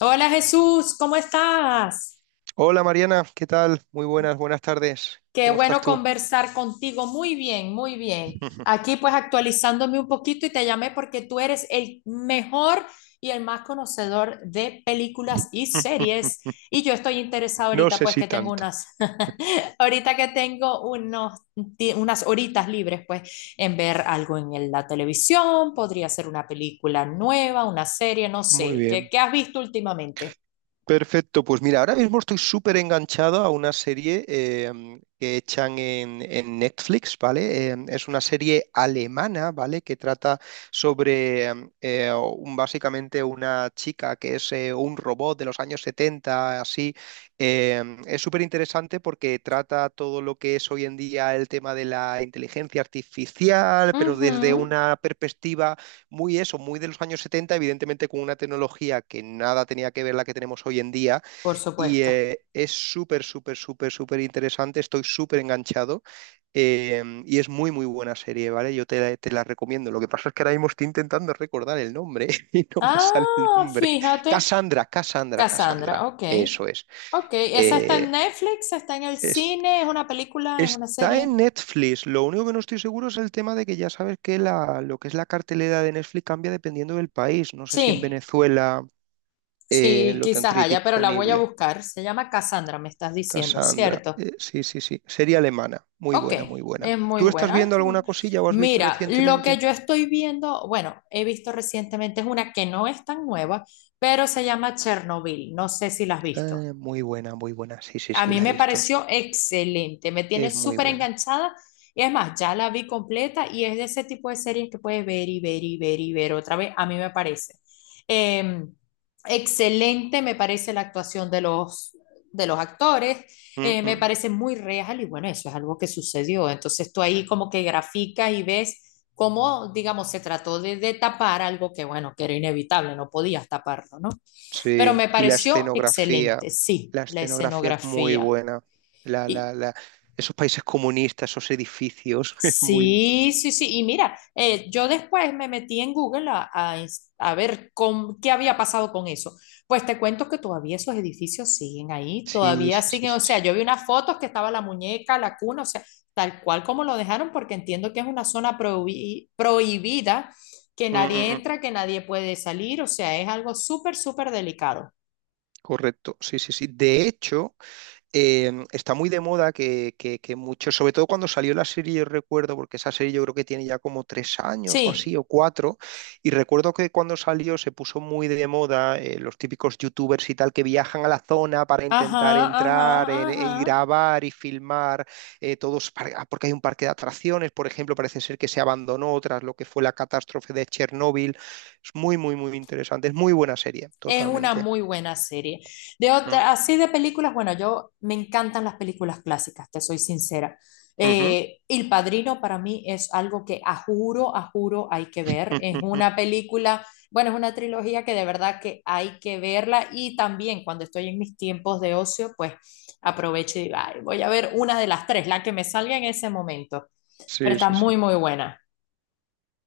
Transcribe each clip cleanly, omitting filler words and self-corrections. Hola Jesús, ¿cómo estás? Hola Mariana, ¿qué tal? Muy buenas, buenas tardes. Qué ¿Cómo estás bueno tú? conversar contigo. Muy bien, muy bien. Aquí pues actualizándome un poquito y te llamé porque tú eres el mejor y el más conocedor de películas y series. Y yo estoy interesada No ahorita sé pues si que tengo tanto. unas, ahorita que tengo unos, unas horitas libres pues en ver algo en la televisión, podría ser una película nueva, una serie, no Muy sé. ¿Qué, bien. qué has visto últimamente? Perfecto, pues mira, ahora mismo estoy súper enganchado a una serie que echan en Netflix, ¿vale? Es una serie alemana, ¿vale? Que trata sobre básicamente una chica que es un robot de los años 70, así. Es súper interesante porque trata todo lo que es hoy en día el tema de la inteligencia artificial, pero desde Ujú, una perspectiva muy eso, muy de los años 70, evidentemente, con una tecnología que nada tenía que ver la que tenemos hoy en día. por Y supuesto. Es súper, súper, súper, súper interesante. Estoy súper enganchado. Y es muy, muy buena serie, ¿vale? Yo te la recomiendo. Lo que pasa es que ahora mismo estoy intentando recordar el nombre y no me sale el Ah, nombre. fíjate, Cassandra, Cassandra, Cassandra, Cassandra. ok. Eso es. Ok, ¿esa está Eh, en Netflix? ¿Está en el es cine? ¿Es una película? ¿Es una Está serie? en Netflix. Lo único que no estoy seguro es el tema de que ya sabes que lo que es la cartelera de Netflix cambia dependiendo del país. No sé si en Sí, Venezuela sí, lo quizás tendréis haya, pero la voy a disponible. buscar. Se llama Cassandra, me estás diciendo, Cassandra. ¿cierto? Sí, sí, sí. Serie alemana. Muy Ok, buena, muy buena. es muy ¿Tú estás buena. Ay, viendo qué bueno. alguna cosilla o has visto Mira, lo que recientemente? yo estoy viendo, bueno, he visto recientemente es una que no es tan nueva, pero se llama Chernobyl. No sé si la has visto. Muy buena, muy buena. Sí, sí, A sí, mí la he me visto. pareció excelente, me tiene Es muy súper buena. enganchada. Y es más, ya la vi completa y es de ese tipo de series que puedes ver y ver y ver y ver otra vez, a mí me parece. Eh, Excelente me parece la actuación de los actores, Mm, me mm. parece muy real y bueno, eso es algo que sucedió. Entonces tú ahí como que graficas y ves cómo, digamos, se trató de tapar algo que bueno, que era inevitable, no podías taparlo, ¿no? Pero Sí, me y pareció excelente, sí, la la escenografía es muy escenografía. buena. La, Y, la, la, esos países comunistas, esos edificios, es muy... sí, sí, sí. Y mira, yo después me metí en Google a ver con, qué había pasado con eso. Pues te cuento que todavía esos edificios siguen ahí, Sí, todavía sí, sí, siguen. sí, O sea, sí. yo vi unas fotos que estaba la muñeca, la cuna, o sea, tal cual como lo dejaron, porque entiendo que es una zona prohibida, que Mm, mm, nadie mm, entra, que nadie puede salir. O sea, es algo súper, súper delicado. correcto, sí, sí, sí. De hecho, está muy de moda que, mucho, sobre todo cuando salió la serie, yo recuerdo, porque esa serie yo creo que tiene ya como 3 años o así, Sí. o 4, y recuerdo que cuando salió se puso muy de moda los típicos youtubers y tal que viajan a la zona para Ajá, intentar entrar y ajá. grabar y filmar porque hay un parque de atracciones, por ejemplo, parece ser que se abandonó tras lo que fue la catástrofe de Chernóbil. Es muy, muy, muy interesante, es muy buena serie, Es una totalmente. muy buena serie. De Mm. otra, así de películas, bueno, yo me encantan las películas clásicas, te soy sincera. Ujú. El Padrino para mí es algo que a juro hay que ver. Es una película, bueno, es una trilogía que de verdad que hay que verla y también cuando estoy en mis tiempos de ocio, pues aprovecho y digo, "Ay, voy a ver una de las tres, la que me salga en ese momento." Pero Sí, está sí, sí. muy, muy buena.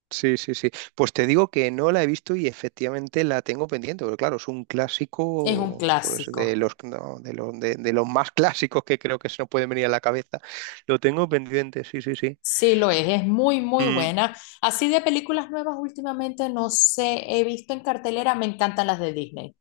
Sí, sí, sí. Pues te digo que no la he visto y efectivamente la tengo pendiente, porque claro, es un Es un clásico, pues de clásico. los, no, de los más clásicos que creo que se nos pueden venir a la cabeza. Lo tengo pendiente, sí, sí, sí. Sí, lo es muy, muy Mm, buena. Así de películas nuevas últimamente no sé, he visto en cartelera, me encantan las de Disney.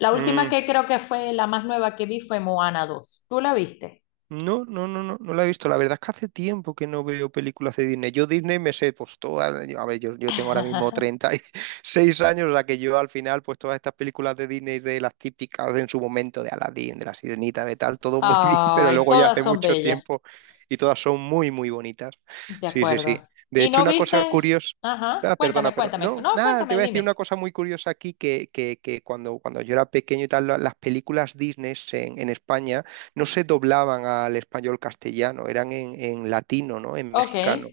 La última mm. que creo que fue la más nueva que vi fue Moana 2. ¿Tú la viste? No, no, no, no, no la he visto. La verdad es que hace tiempo que no veo películas de Disney. Yo Disney me sé, pues todas, a ver, yo tengo ahora mismo 36 años, o sea que yo al final, pues todas estas películas de Disney, de las típicas de en su momento, de Aladdin, de La Sirenita, de tal, todo muy bien, pero Ay, luego ya todas hace son mucho bellas, tiempo y todas son muy, muy bonitas. de Sí, sí, sí. acuerdo. De ¿Y hecho, no una cosa viste? curiosa... Ajá, Ah, perdona, cuéntame, perdona. cuéntame. No, No, nada, te cuéntame, voy a decir una dime. cosa muy curiosa aquí, que, cuando, yo era pequeño y tal, las películas Disney en España no se doblaban al español castellano, eran en latino, ¿no? En Ok, mexicano.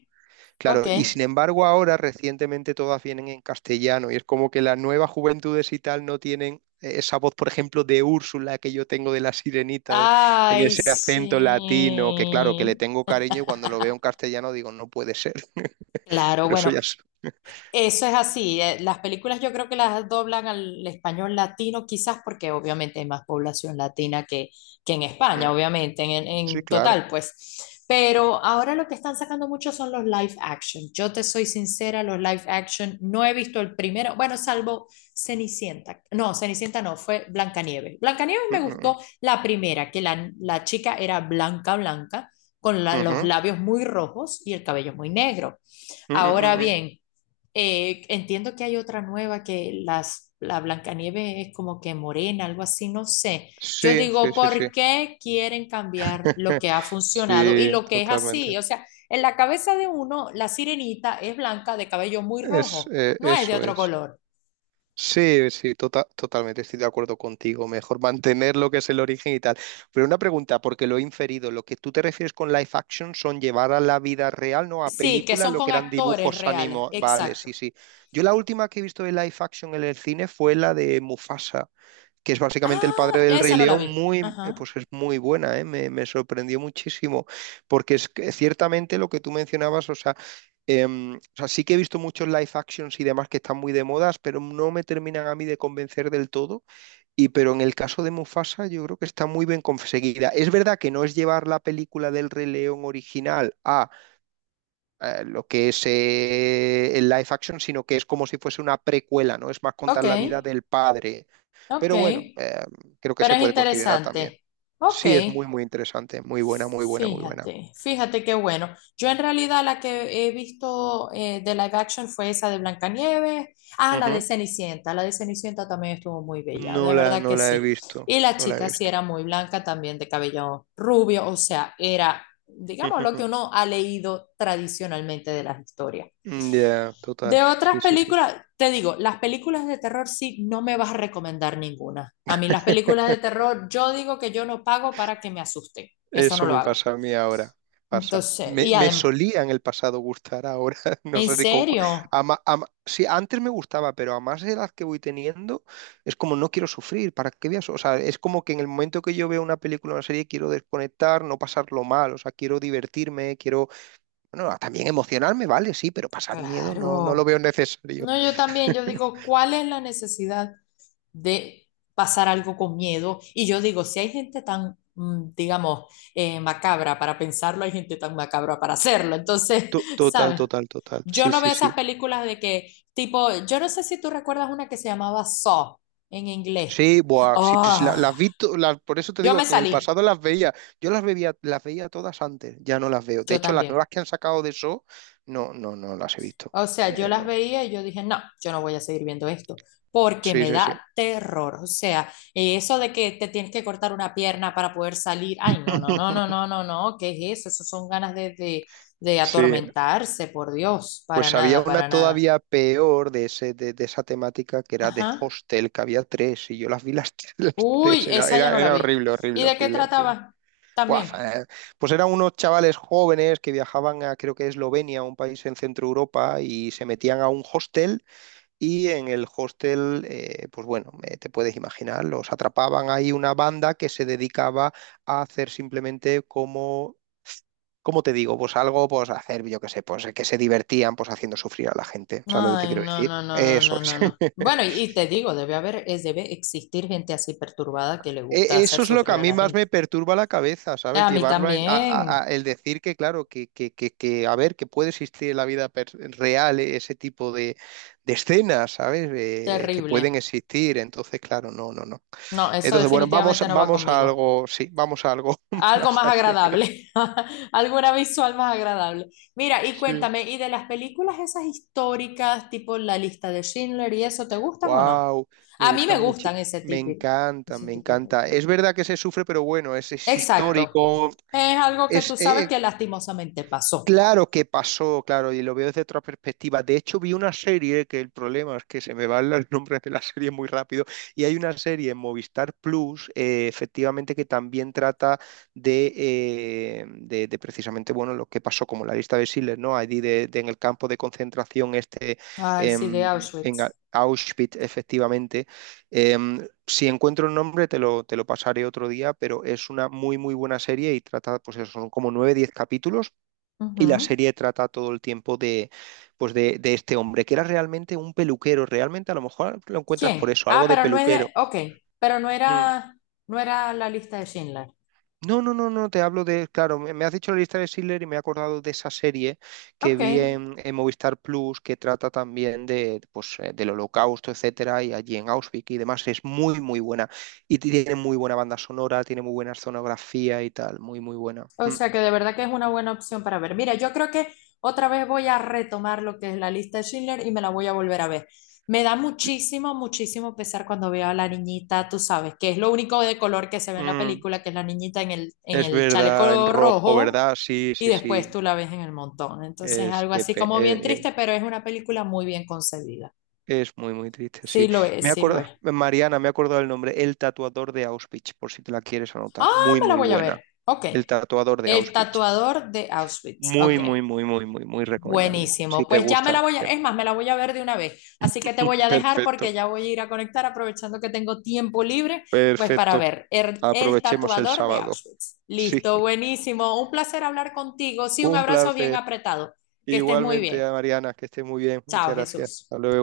ok. Claro, y sin embargo ahora recientemente todas vienen en castellano y es como que las nuevas juventudes y tal no tienen esa voz, por ejemplo, de Úrsula que yo tengo de la sirenita, en Ay, ese acento latino, que claro, que le sí. tengo cariño y cuando lo veo en castellano digo, no puede ser, Claro, pero eso bueno, ya es... eso es así. Las películas yo creo que las doblan al español latino, quizás porque obviamente hay más población latina que en Mm, España, obviamente, sí, en claro. total, pues. Pero ahora lo que están sacando mucho son los live action. Yo te soy sincera, los live action no he visto el primero, bueno, salvo Cenicienta. No, Cenicienta no, fue Blancanieves. Blancanieves Mm, me mm, mm. gustó la primera, que la chica era blanca, blanca, con los Ujú. labios muy rojos y el cabello muy negro. Mm, mm, Ahora mm, mm. bien, entiendo que hay otra nueva que la Blancanieve es como que morena, algo así, no sé. Yo Sí, sí, digo, sí, sí. ¿por qué quieren cambiar lo que ha funcionado y Sí, lo que es así? totalmente. O sea, en la cabeza de uno, la sirenita es blanca de cabello muy Es, rojo, eh, no es de eso otro es. color. Sí, sí, totalmente estoy de acuerdo contigo. Mejor mantener lo que es el origen y tal. Pero una pregunta, porque lo he inferido, lo que tú te refieres con live action son llevar a la vida real, ¿no? A Sí, que película, son lo que con eran actores dibujos reales, animados. Vale, exacto. sí, sí. Yo la última que he visto de live action en el cine fue la de Mufasa, que es básicamente el padre Ah, ya del Rey esa no la León, vi. Ajá. pues es muy buena, ¿eh? Me sorprendió muchísimo, porque es que ciertamente lo que tú mencionabas, o sea, sí que he visto muchos live actions y demás que están muy de modas, pero no me terminan a mí de convencer del todo. Pero en el caso de Mufasa, yo creo que está muy bien conseguida. Es verdad que no es llevar la película del Rey León original a lo que es el live action, sino que es como si fuese una precuela, ¿no? Es más Ok, contar la vida del padre, ok. pero bueno, creo que Pero se es puede considerar también. interesante. Ok. Sí, es muy, muy interesante. Muy buena, muy buena, muy buena. Fíjate, fíjate qué bueno. Yo en realidad la que he visto de live action fue esa de Blancanieves. Ah, la de Ujú. Cenicienta. La de Cenicienta también estuvo muy bella, No de la, verdad que no la he sí. visto. Y la No la he chica sí visto. era muy blanca también, de cabello rubio, o sea, era, digamos, lo que uno ha leído tradicionalmente de las historias. Ya, total. De otras Sí, sí, sí. películas, te digo, las películas de terror sí, no me vas a recomendar ninguna. A mí las películas de terror, yo digo que yo no pago para que me asusten. Eso no Eso lo me hago. pasa a mí ahora. Pasa. Entonces, Me, y me además, solía en el pasado gustar, ahora no ¿en sé ni con cuál. serio? Sí, antes me gustaba, pero a más edad que voy teniendo, es como no quiero sufrir, ¿para qué voy a su- O sea, es como que en el momento que yo veo una película o una serie quiero desconectar, no pasarlo mal, o sea, quiero divertirme, quiero, bueno, también emocionarme, vale, sí, pero pasar miedo no, no lo Claro. veo necesario. No, yo también, yo digo, ¿cuál es la necesidad de pasar algo con miedo? Y yo digo, si hay gente tan, digamos, macabra para pensarlo, hay gente tan macabra para hacerlo. Entonces, To- Total, ¿sabes? total, total. Yo Sí, no veo sí, esas sí. películas de que, tipo, yo no sé si tú recuerdas una que se llamaba Saw en inglés. Sí, buah, sí, pues Oh, las vi, por eso te yo me digo que en el salí, pasado las veía. Yo las veía todas antes, ya no las veo. De yo hecho, las también. nuevas que han sacado de eso, no, no, no las he visto. O sea, yo Eh, las no. veía y yo dije, no, yo no voy a seguir viendo esto, porque Sí, me sí, sí. da terror. O sea, eso de que te tienes que cortar una pierna para poder salir, ay, no, no, no, no, no, no, no, ¿qué es eso? Eso son ganas de Sí, atormentarse, por Dios, para pues había nada, una para nada. todavía peor de ese, de esa temática, que era de Ajá. Hostel, que había tres, y yo las vi las, las Uy, tres, era, esa yo no era, la era vi. horrible, ¿Y horrible, de qué horrible, horrible. trataba? Buah, También. Pues eran unos chavales jóvenes que viajaban a, creo que, Eslovenia, un país en Centro Europa, y se metían a un hostel. Y en el hostel, pues bueno, te puedes imaginar, los atrapaban ahí una banda que se dedicaba a hacer simplemente como, ¿cómo te digo? Pues algo, pues hacer, yo qué sé, pues que se divertían, pues haciendo sufrir a la gente. ¿Sabes lo que te Ay, quiero no, decir? no, no, no, Eso no, es. no, no. Bueno, y te digo, debe haber, es, debe existir gente así perturbada que le gusta E- hacer Eso es lo que sufrir a a mí la más gente. me perturba la cabeza, ¿sabes? A mí Llevarlo a, también. El decir que, claro, a ver, que puede existir en la vida real, ese tipo de escenas, ¿sabes? Que Terrible. pueden existir. Entonces, claro, no, no, no. No, eso Entonces, bueno, vamos, definitivamente no va vamos a conmigo. algo, sí, vamos a algo Algo más más alegre. agradable, alguna visual más agradable. Mira, y Sí. cuéntame, ¿y de las películas esas históricas, tipo La lista de Schindler y eso, te gustan o no? Wow, me A mí me gustan mucho. gustan Me encanta, ese me tipo de encanta. películas. Es verdad que se sufre, pero bueno, es Exacto. histórico, Es algo que es, tú sabes eh, que lastimosamente pasó. Claro que pasó, claro, y lo veo desde otra perspectiva. De hecho, vi una serie que el problema es que se me van los nombres de la serie muy rápido. Y hay una serie en Movistar Plus, efectivamente, que también trata de, precisamente, bueno, lo que pasó como la lista de Schindler, ¿no? Allí de, en el campo de concentración este, Ay, sí, de em, en A- Auschwitz. Auschwitz, efectivamente. Em, si encuentro el nombre, te lo pasaré otro día, pero es una muy, muy buena serie y trata, pues eso, son como 9, 10 capítulos, y la Ujú. serie trata todo el tiempo de, pues de, este hombre, que era realmente un peluquero. Realmente, a lo mejor lo encuentras por ¿Quién? eso, Ah, algo de pero no es de, peluquero. ok, pero no Mm. era, no era la lista de Schindler. No, no, no, no, te hablo de, claro, me has dicho la lista de Schindler y me he acordado de esa serie que Ok. vi en, Movistar Plus, que trata también de, pues, del holocausto, etcétera, y allí en Auschwitz y demás. Es muy, muy buena. Y tiene muy buena banda sonora, tiene muy buena escenografía y tal, muy, muy buena. O Mm. sea que de verdad que es una buena opción para ver. Mira, yo creo que otra vez voy a retomar lo que es la lista de Schindler y me la voy a volver a ver. Me da muchísimo, muchísimo pesar cuando veo a la niñita, tú sabes, que es lo único de color que se ve en la Mm. película, que es la niñita en Es el verdad, en chaleco rojo, rojo ¿verdad? Sí, y sí, sí. después tú la ves en el montón. Entonces, Es algo que así como bien triste, pero es una película muy bien concebida. Es muy, muy triste, Sí sí. lo Me es, sí lo es. acorda, Mariana, me he acordado el nombre, El tatuador de Auschwitz, por si te la quieres anotar. Ah, Muy, me la muy voy a buena. ver. Ok. El tatuador de El Auschwitz. tatuador de Auschwitz. Muy, Ok, muy, muy, muy, muy, muy recomendable. Si buenísimo. te Pues ya me la gusta. voy a, es más, me la voy a ver de una vez. Así que te voy a dejar Perfecto, porque ya voy a ir a conectar aprovechando que tengo tiempo libre, pues para perfecto. ver el Aprovechemos el tatuador de sábado. Auschwitz. Sí, Listo, buenísimo. Un placer hablar contigo. Sí, un un abrazo bien placer. apretado. Que estés muy Igualmente bien. a Mariana, que esté muy bien. Chao, Muchas gracias. Jesús. Hasta luego.